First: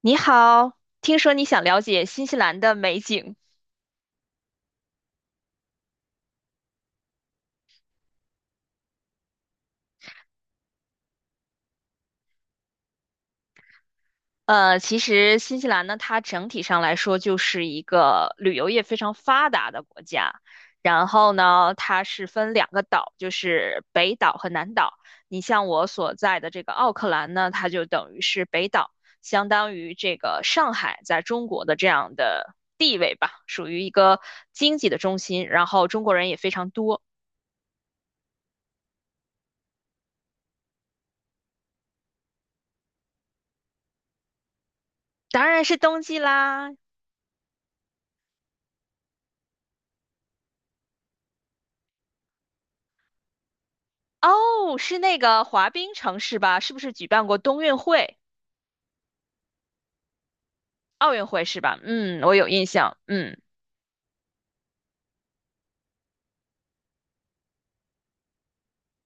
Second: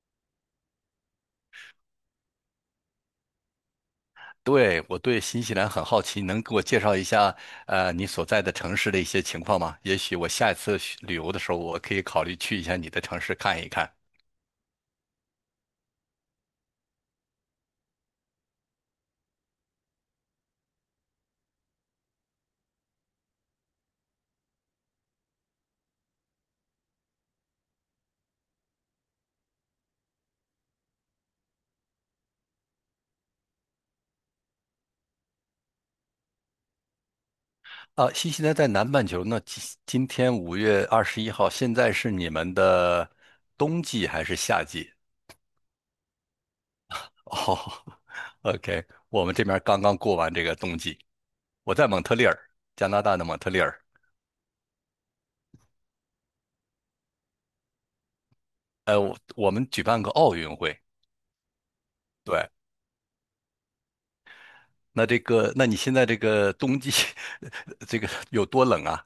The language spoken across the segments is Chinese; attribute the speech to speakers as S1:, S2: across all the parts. S1: 你好，听说你想了解新西兰的美景。
S2: 对，我对新西兰很好奇，能给我介绍一下，你所在的城市的一些情况吗？也许我下一次去旅游的时候，我可以考虑去一下你的城市看一看。
S1: 其实新西兰呢，它整体上来说就是一个旅游业非常发达的国家。然后呢，它是分两个岛，就是北岛和南岛。你像我所在的这个奥克兰呢，它就等于是北岛，相当于这个上海在中国的这样的地位吧，属于一个经济的中心。然后中国人也非常多，
S2: 啊，新西兰在南半球那今天5月21号，现在是你们的冬季还是夏季？
S1: 当然是冬季啦。
S2: 哦 ，OK，我们这边刚刚过完这个冬季，我在蒙特利尔，加拿大的蒙特利尔，
S1: 哦，是那个滑冰城市吧？是不是举办过冬运会、
S2: 我们举办个奥运会。
S1: 奥运会是吧？嗯，我有
S2: 对，
S1: 印象。嗯。
S2: 那这个，那你现在这个冬季 这个有多冷啊？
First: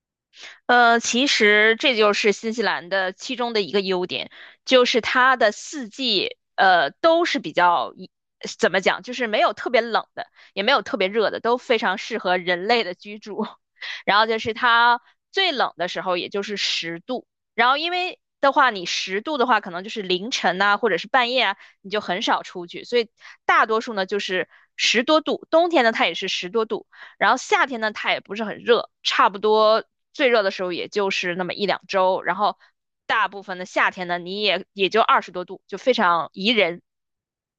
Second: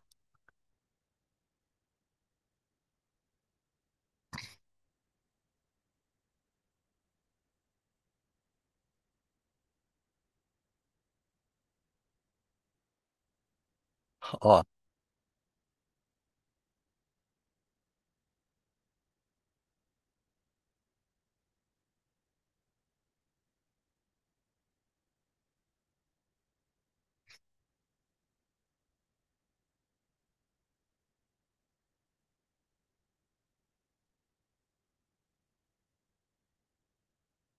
S1: 其实这就是新西兰的其中的一个优点，就是它的四季都是比较怎么讲，就是没有特别冷的，也没有特别热的，都非常适合人类的居住。然后就是
S2: 哦
S1: 它最冷的时候，也就是十度。然后因为的话，你十度的话，可能就是凌晨呐、或者是半夜啊，你就很少出去。所以大多数呢就是十多度，冬天呢它也是十多度，然后夏天呢，它也不是很热，差不多最热的时候也就是那么一两周。然后大部分的夏天呢，你也就20多度，就非常宜人。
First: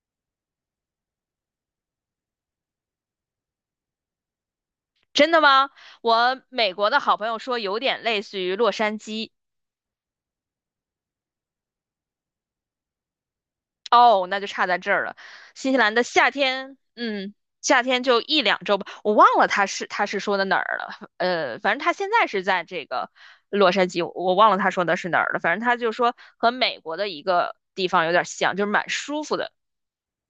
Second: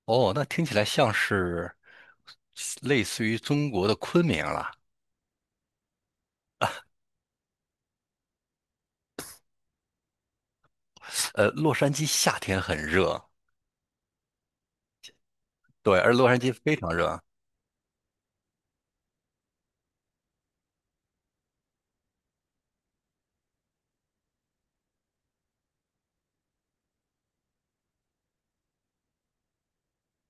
S2: 哦，那听起来像是类似于中国的昆明了。
S1: 真的吗？我美国的好朋友说有点类似于洛杉矶，
S2: 洛杉矶夏天很热，
S1: 哦，那就差在这儿了。新西兰
S2: 对，
S1: 的
S2: 而洛
S1: 夏
S2: 杉矶非
S1: 天，
S2: 常热。
S1: 嗯，夏天就一两周吧，我忘了他是说的哪儿了。反正他现在是在这个洛杉矶，我忘了他说的是哪儿了。反正他就说和美国的一个地方有点像，就是蛮舒服的。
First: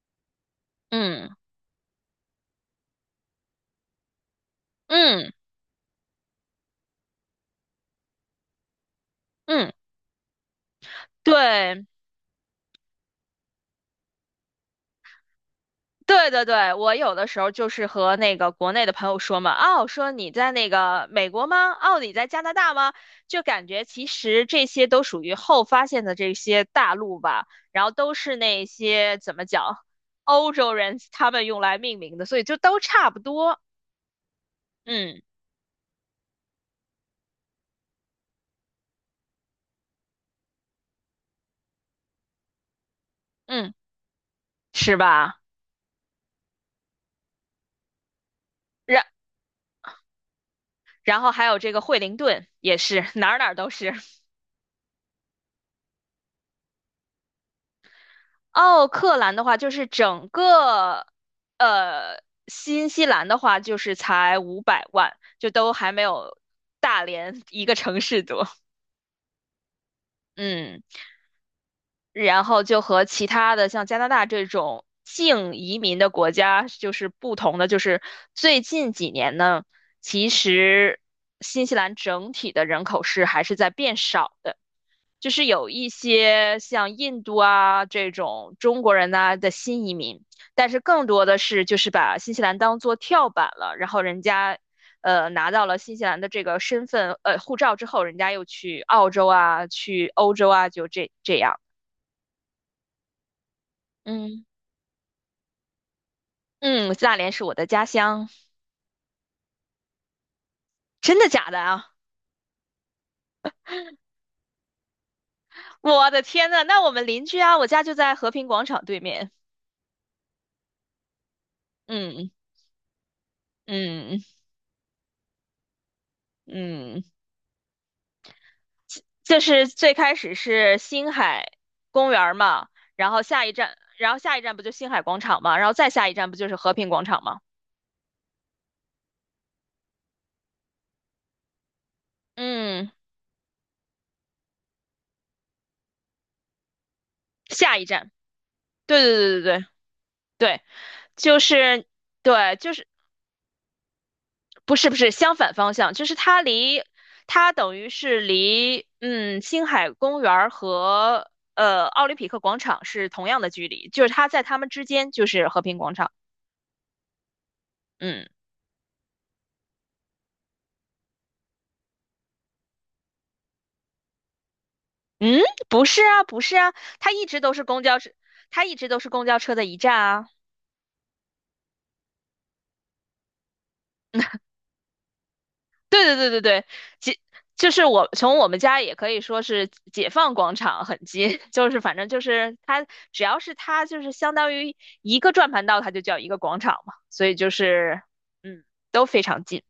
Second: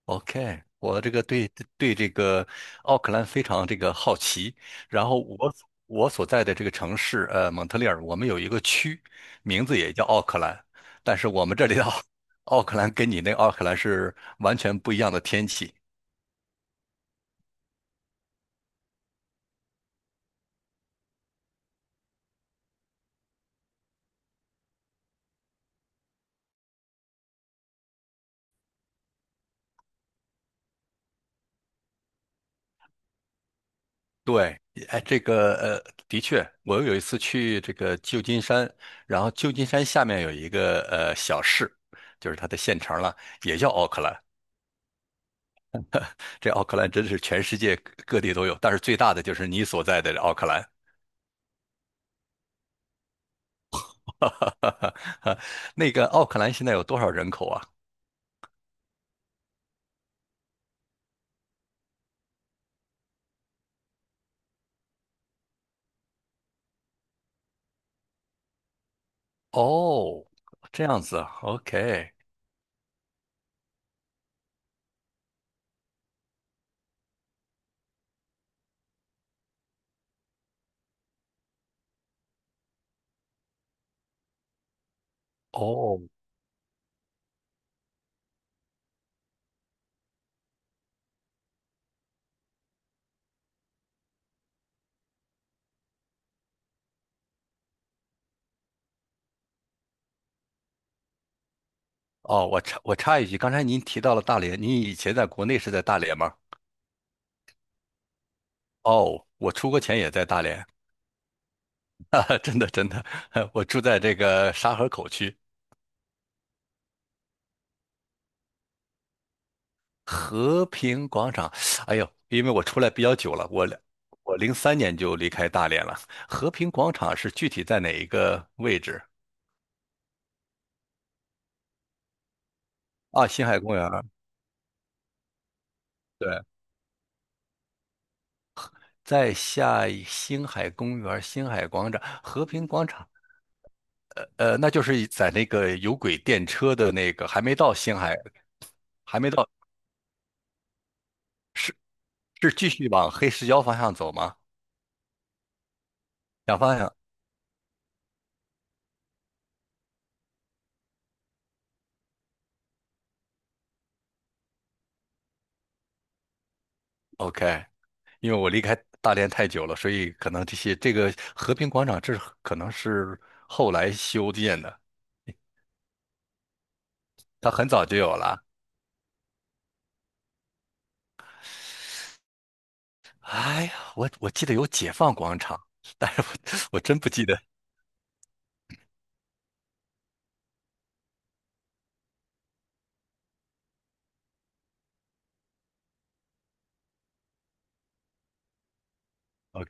S2: OK，我这个
S1: 嗯
S2: 对，对这个奥克兰非常这个好奇。然后
S1: 嗯
S2: 我所在的这个城市，蒙特利尔，我们有一个区，名
S1: 嗯，
S2: 字也叫奥克兰，但是我们这里的
S1: 对，
S2: 奥 奥克兰跟你那奥克兰是完全不一样的天气。
S1: 对对对，我有的时候就是和那个国内的朋友说嘛，哦，说你在那个美国吗？哦，你在加拿大吗？就感觉其实这些都属于后发现的这些大陆吧，然后都是那些怎么讲，欧洲人他们用来命名的，所以就都差不多。
S2: 对，哎，
S1: 嗯
S2: 的确，我有一次去这个旧金山，然后旧金山下面有一个小市，就是它的县城了，也叫
S1: 嗯，
S2: 奥克兰。
S1: 是吧？
S2: 这奥克兰真是全世界各地都有，但是最
S1: 然
S2: 大的就是你所在的奥克兰。
S1: 然后还有这个惠灵顿也是哪儿哪儿都是。
S2: 那个奥克兰现在有多少人口啊？
S1: 奥克兰的话，就是整个呃新西兰的话，就是才500万，就都还没有大连一个城市多。
S2: 哦，
S1: 嗯，
S2: 这样子啊，OK，
S1: 然后就和其他的像加拿大这种净移民的国家就是不同的，就是最近几年呢，其实新西兰整体的人口是还是在变少的。就是有一
S2: 哦
S1: 些像印度啊这种中国人呐、的新移民，但是更多的是就是把新西兰当做跳板了，然后人家拿到了新西兰的这个身份护照之后，人家又去澳洲啊，去欧洲啊，就这样。
S2: 哦，我插一句，刚才您提到了大
S1: 嗯
S2: 连，您以前在国内是在大连吗？
S1: 嗯，大连是我的家乡，
S2: 哦，我出国前也在大连。
S1: 真的假的啊？
S2: 啊，真的真的，我住在这个沙河口区
S1: 我的天呐，那我们邻居啊，我家就在和平广场对面。
S2: 和平广场。哎呦，
S1: 嗯
S2: 因为我出来比较久了，
S1: 嗯
S2: 我03年就离开大连了。和平广
S1: 嗯。
S2: 场是具体在哪一个位置？
S1: 就是最开始是星海公园儿嘛，然后
S2: 啊，
S1: 下
S2: 星
S1: 一
S2: 海公
S1: 站，
S2: 园儿
S1: 然后下一站不就星海广场嘛，然后再下一站不
S2: 对，
S1: 就是和平广场嘛？
S2: 在下一星海公园儿星海广场、和平广
S1: 嗯，
S2: 场，那就是在那个有轨电车的那个，还没到
S1: 下一
S2: 星
S1: 站，
S2: 海，
S1: 对
S2: 还没
S1: 对对
S2: 到，
S1: 对对对，就是
S2: 是
S1: 对，
S2: 继
S1: 就是
S2: 续往黑石礁方向走吗？
S1: 不是不是相反方向，就是它
S2: 两方
S1: 离
S2: 向
S1: 它等于是离星海公园儿和奥林匹克广场是同样的距离，就是它在它们之间就是和平广场，
S2: ，OK。
S1: 嗯。
S2: 因为我离开大连太久了，所以可能这个和平广场可能是后来修建的，
S1: 嗯，不是啊，不是啊，它一直
S2: 它
S1: 都是
S2: 很
S1: 公
S2: 早就
S1: 交车，
S2: 有了。
S1: 它一直都是公交车的一站啊。
S2: 哎呀，我记得有解放广场，
S1: 对
S2: 但
S1: 对
S2: 是我
S1: 对对对，
S2: 我真不
S1: 解
S2: 记得。
S1: 就是我从我们家也可以说是解放广场很近，就是反正就是它只要是它就是相当于一个转盘道，它就叫一个广场嘛，所以就是嗯都非常近。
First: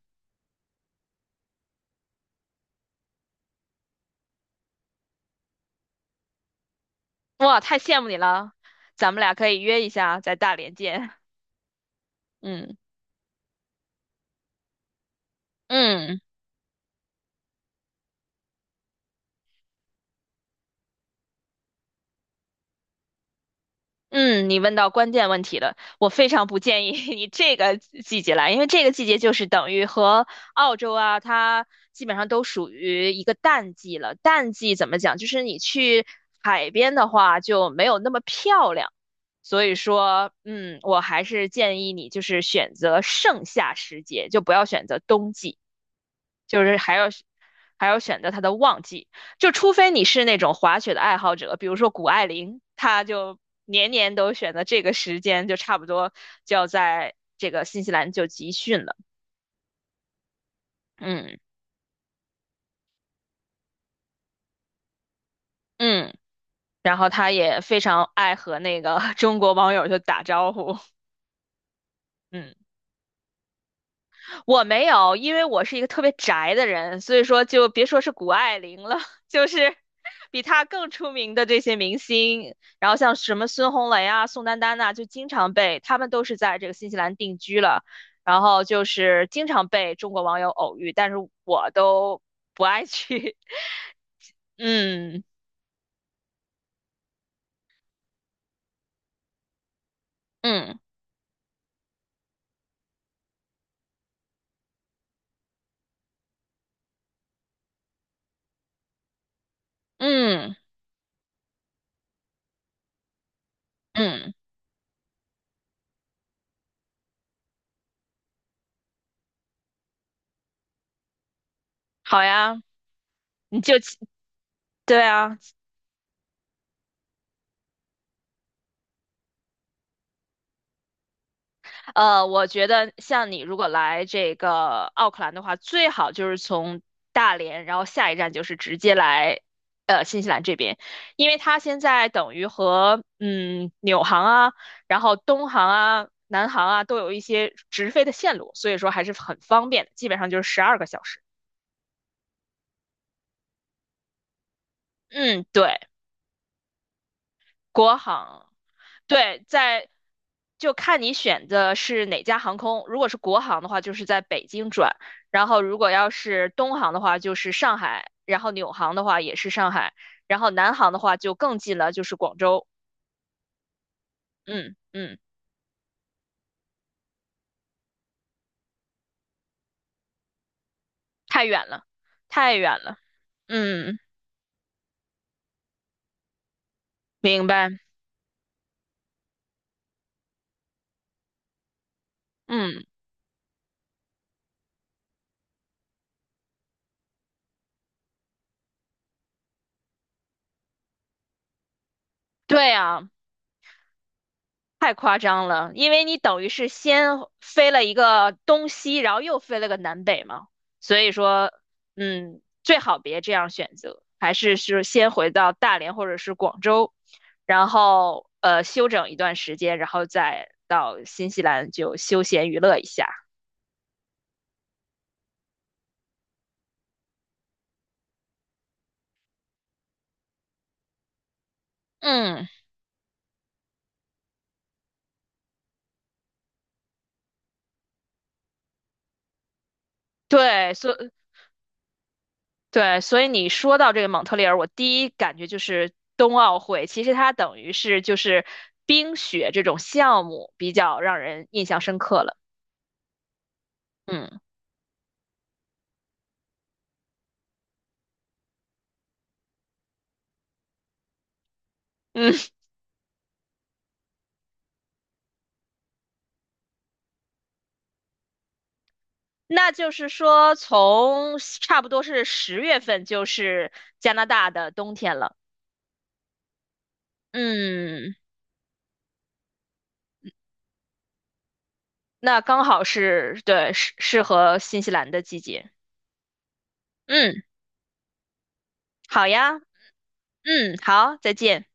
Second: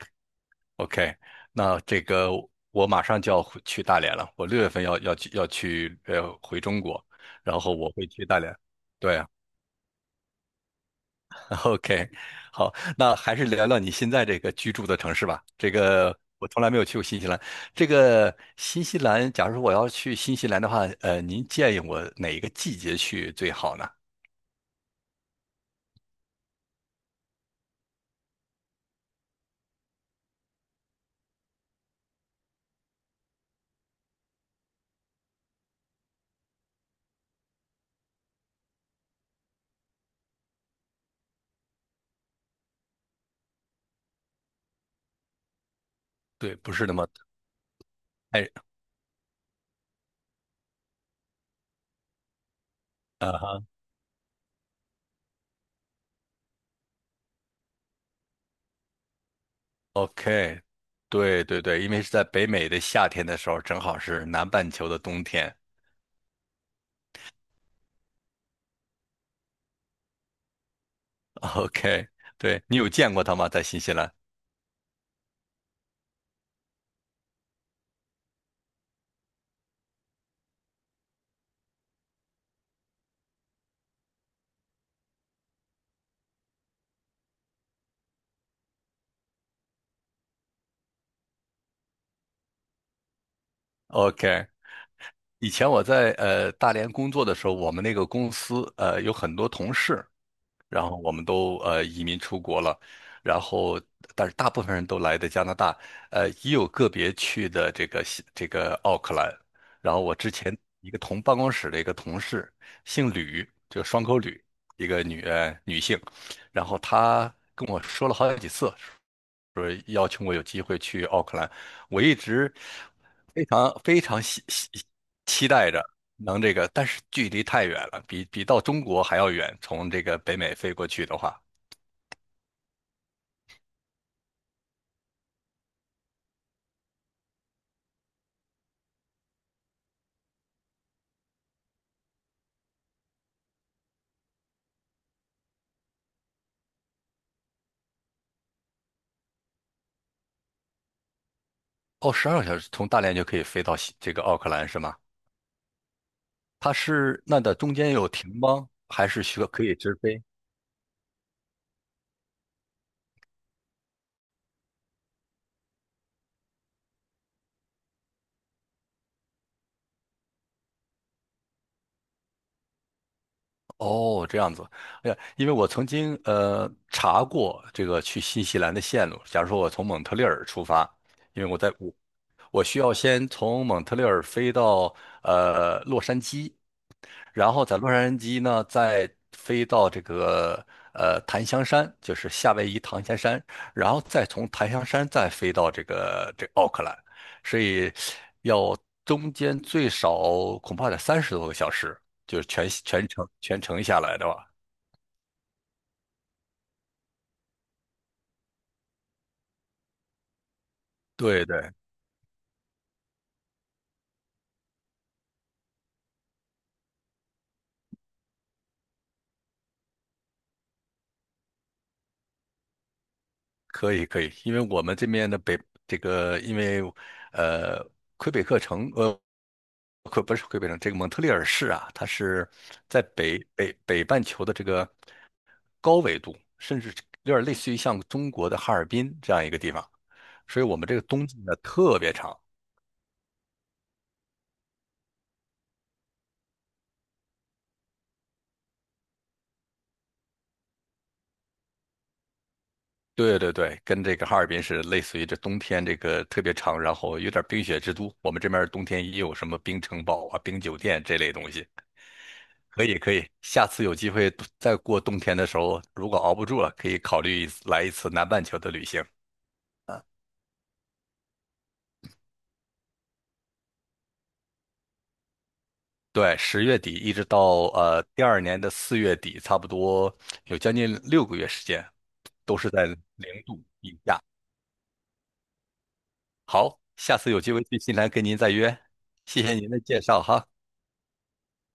S2: OK，那这个我马上就要回去大连了，我6月份要回中国，
S1: 哇，
S2: 然后
S1: 太
S2: 我
S1: 羡
S2: 会
S1: 慕你
S2: 去大
S1: 了，
S2: 连。
S1: 咱
S2: 对
S1: 们
S2: 啊，
S1: 俩可以约一下在大连见。
S2: OK，好，
S1: 嗯
S2: 那还是聊聊你现在这个居住的城市吧。这个
S1: 嗯。
S2: 我从来没有去过新西兰。这个新西兰，假如说我要去新西兰的话，您建议我哪一个季节去最好呢？
S1: 嗯，你问到关键问题了。我非常不建议 你这个季节来，因为这个季节就是等于和澳洲啊，它基本上都属于一个淡季了。淡季怎么讲？就是你去海边的话就没有那么漂亮。所以说，嗯，我还是建议你就是选择盛夏时节，就不要选择冬季。
S2: 对，
S1: 就
S2: 不
S1: 是
S2: 是那
S1: 还要
S2: 么，
S1: 还要选择它
S2: 太。
S1: 的旺季，就除非你是那种滑雪的爱好者，比如说谷爱凌，她
S2: 啊
S1: 就
S2: 哈
S1: 年年都选择这个时间，就差不多就要在这个新西兰就集训了。
S2: ，OK，
S1: 嗯
S2: 对对对，因为是在北美的夏天的时候，正好是南半球的冬天。
S1: 嗯，然后她也非常爱和那个 中国网友就打招呼，
S2: OK，
S1: 嗯。
S2: 对，你有见过他吗？在新西兰
S1: 我没有，因为我是一个特别宅的人，所以说就别说是谷爱凌了，就是比她更出名的这些明星，然后像什么孙红雷啊、宋丹丹呐、就经常被他们都是在这个新西兰定居了，然后就是经常被中国网友偶遇，但是我都不爱去。
S2: ？OK，
S1: 嗯
S2: 以前我在大连工作的时候，我们那个公司有很多同事。
S1: 嗯
S2: 然后我们都移民出国了，然后但是大部分人都来的加拿大，也有个别去的这个西这个奥克兰。然后我之
S1: 嗯
S2: 前一个同办公室的一个同事，姓吕，就双口
S1: 嗯，
S2: 吕，一个女性，然后她跟我说了好几次，说邀请我有机会去奥克兰，我一
S1: 好
S2: 直
S1: 呀，
S2: 非
S1: 你就
S2: 常非常
S1: 对啊。
S2: 期待着能这个，但是距离太远了，比到中国还要远。从这个北美飞过去的话，
S1: 我觉得像你如果来这个奥克兰的话，最好就是从大连，然后下一站就是直接来新西兰这边，因为它现在等于和纽航啊，然后东航啊、南航啊都有一些直飞的线路，所以说还是很方便的，基本上就是12个小时。
S2: 哦，12个小时，从大连就可以飞到这个奥克兰是吗？
S1: 嗯，对，
S2: 它是那的中间
S1: 国
S2: 有停
S1: 航。
S2: 吗？还是需
S1: 对，
S2: 要可以
S1: 在
S2: 直飞？
S1: 就看你选的是哪家航空。如果是国航的话，就是在北京转；然后如果要是东航的话，就是上海；然后纽航的话也是上海；然后南航的话就更近了，就是广州。
S2: 哦，这样子，
S1: 嗯
S2: 哎
S1: 嗯，
S2: 呀，因为我曾经查过这个去新西兰的线路。假如说我从蒙特利尔出发，因
S1: 太
S2: 为我
S1: 远
S2: 在
S1: 了，
S2: 我
S1: 太
S2: 我
S1: 远
S2: 需要
S1: 了。
S2: 先从蒙特
S1: 嗯，
S2: 利尔飞到洛杉矶，
S1: 明
S2: 然后在
S1: 白。
S2: 洛杉矶呢，再飞到檀香山，就是夏威夷
S1: 嗯，
S2: 檀香山，然后再从檀香山再飞到这个奥克兰，所以要中间最少恐怕得30多个小时，就是
S1: 对
S2: 全全
S1: 呀。
S2: 程全程下来的吧。
S1: 太夸张了，因为你等于是先飞了一个东西，然后又飞了个南北嘛，所以
S2: 对
S1: 说，
S2: 对，
S1: 嗯，最好别这样选择，还是先回到大连或者是广州，然后休整一段时间，然后再到新西兰就休闲娱乐一下。
S2: 可以可以，因为我们这边的这个，因为呃，魁北克城不是魁北克城，这个蒙特利尔市啊，它
S1: 嗯，
S2: 是在北半球的这个高纬度，甚至有点类似于像中国的哈尔滨这样一个地方，所以
S1: 对，
S2: 我们这个冬季呢特别长。
S1: 对，所以你说到这个蒙特利尔，我第一感觉就是冬奥会，其实它等于是就是冰雪这种项目比较让人印象深刻了。
S2: 对对对，跟这个哈
S1: 嗯
S2: 尔滨是类似于这冬天这个特别长，然后有点冰雪之都。我们这边冬天也有什么冰城堡啊、冰酒店这类东西。
S1: 嗯，
S2: 可以可以，下次有机会再过冬天的时候，如果熬不住了，可以考虑一次来一次南半球的旅行。
S1: 那就是说，从差不多是10月份，就是加拿大的冬天了。
S2: 对，10月底一直到
S1: 嗯，
S2: 第二年的4月底，差不多有将近6个月时间，
S1: 那
S2: 都
S1: 刚
S2: 是
S1: 好
S2: 在
S1: 是
S2: 0度
S1: 对
S2: 以下。
S1: 适合新西兰的季节。
S2: 好，下次有
S1: 嗯，
S2: 机会去新西兰跟您再约，
S1: 好
S2: 谢
S1: 呀。
S2: 谢您的介绍哈。
S1: 嗯，好，再见。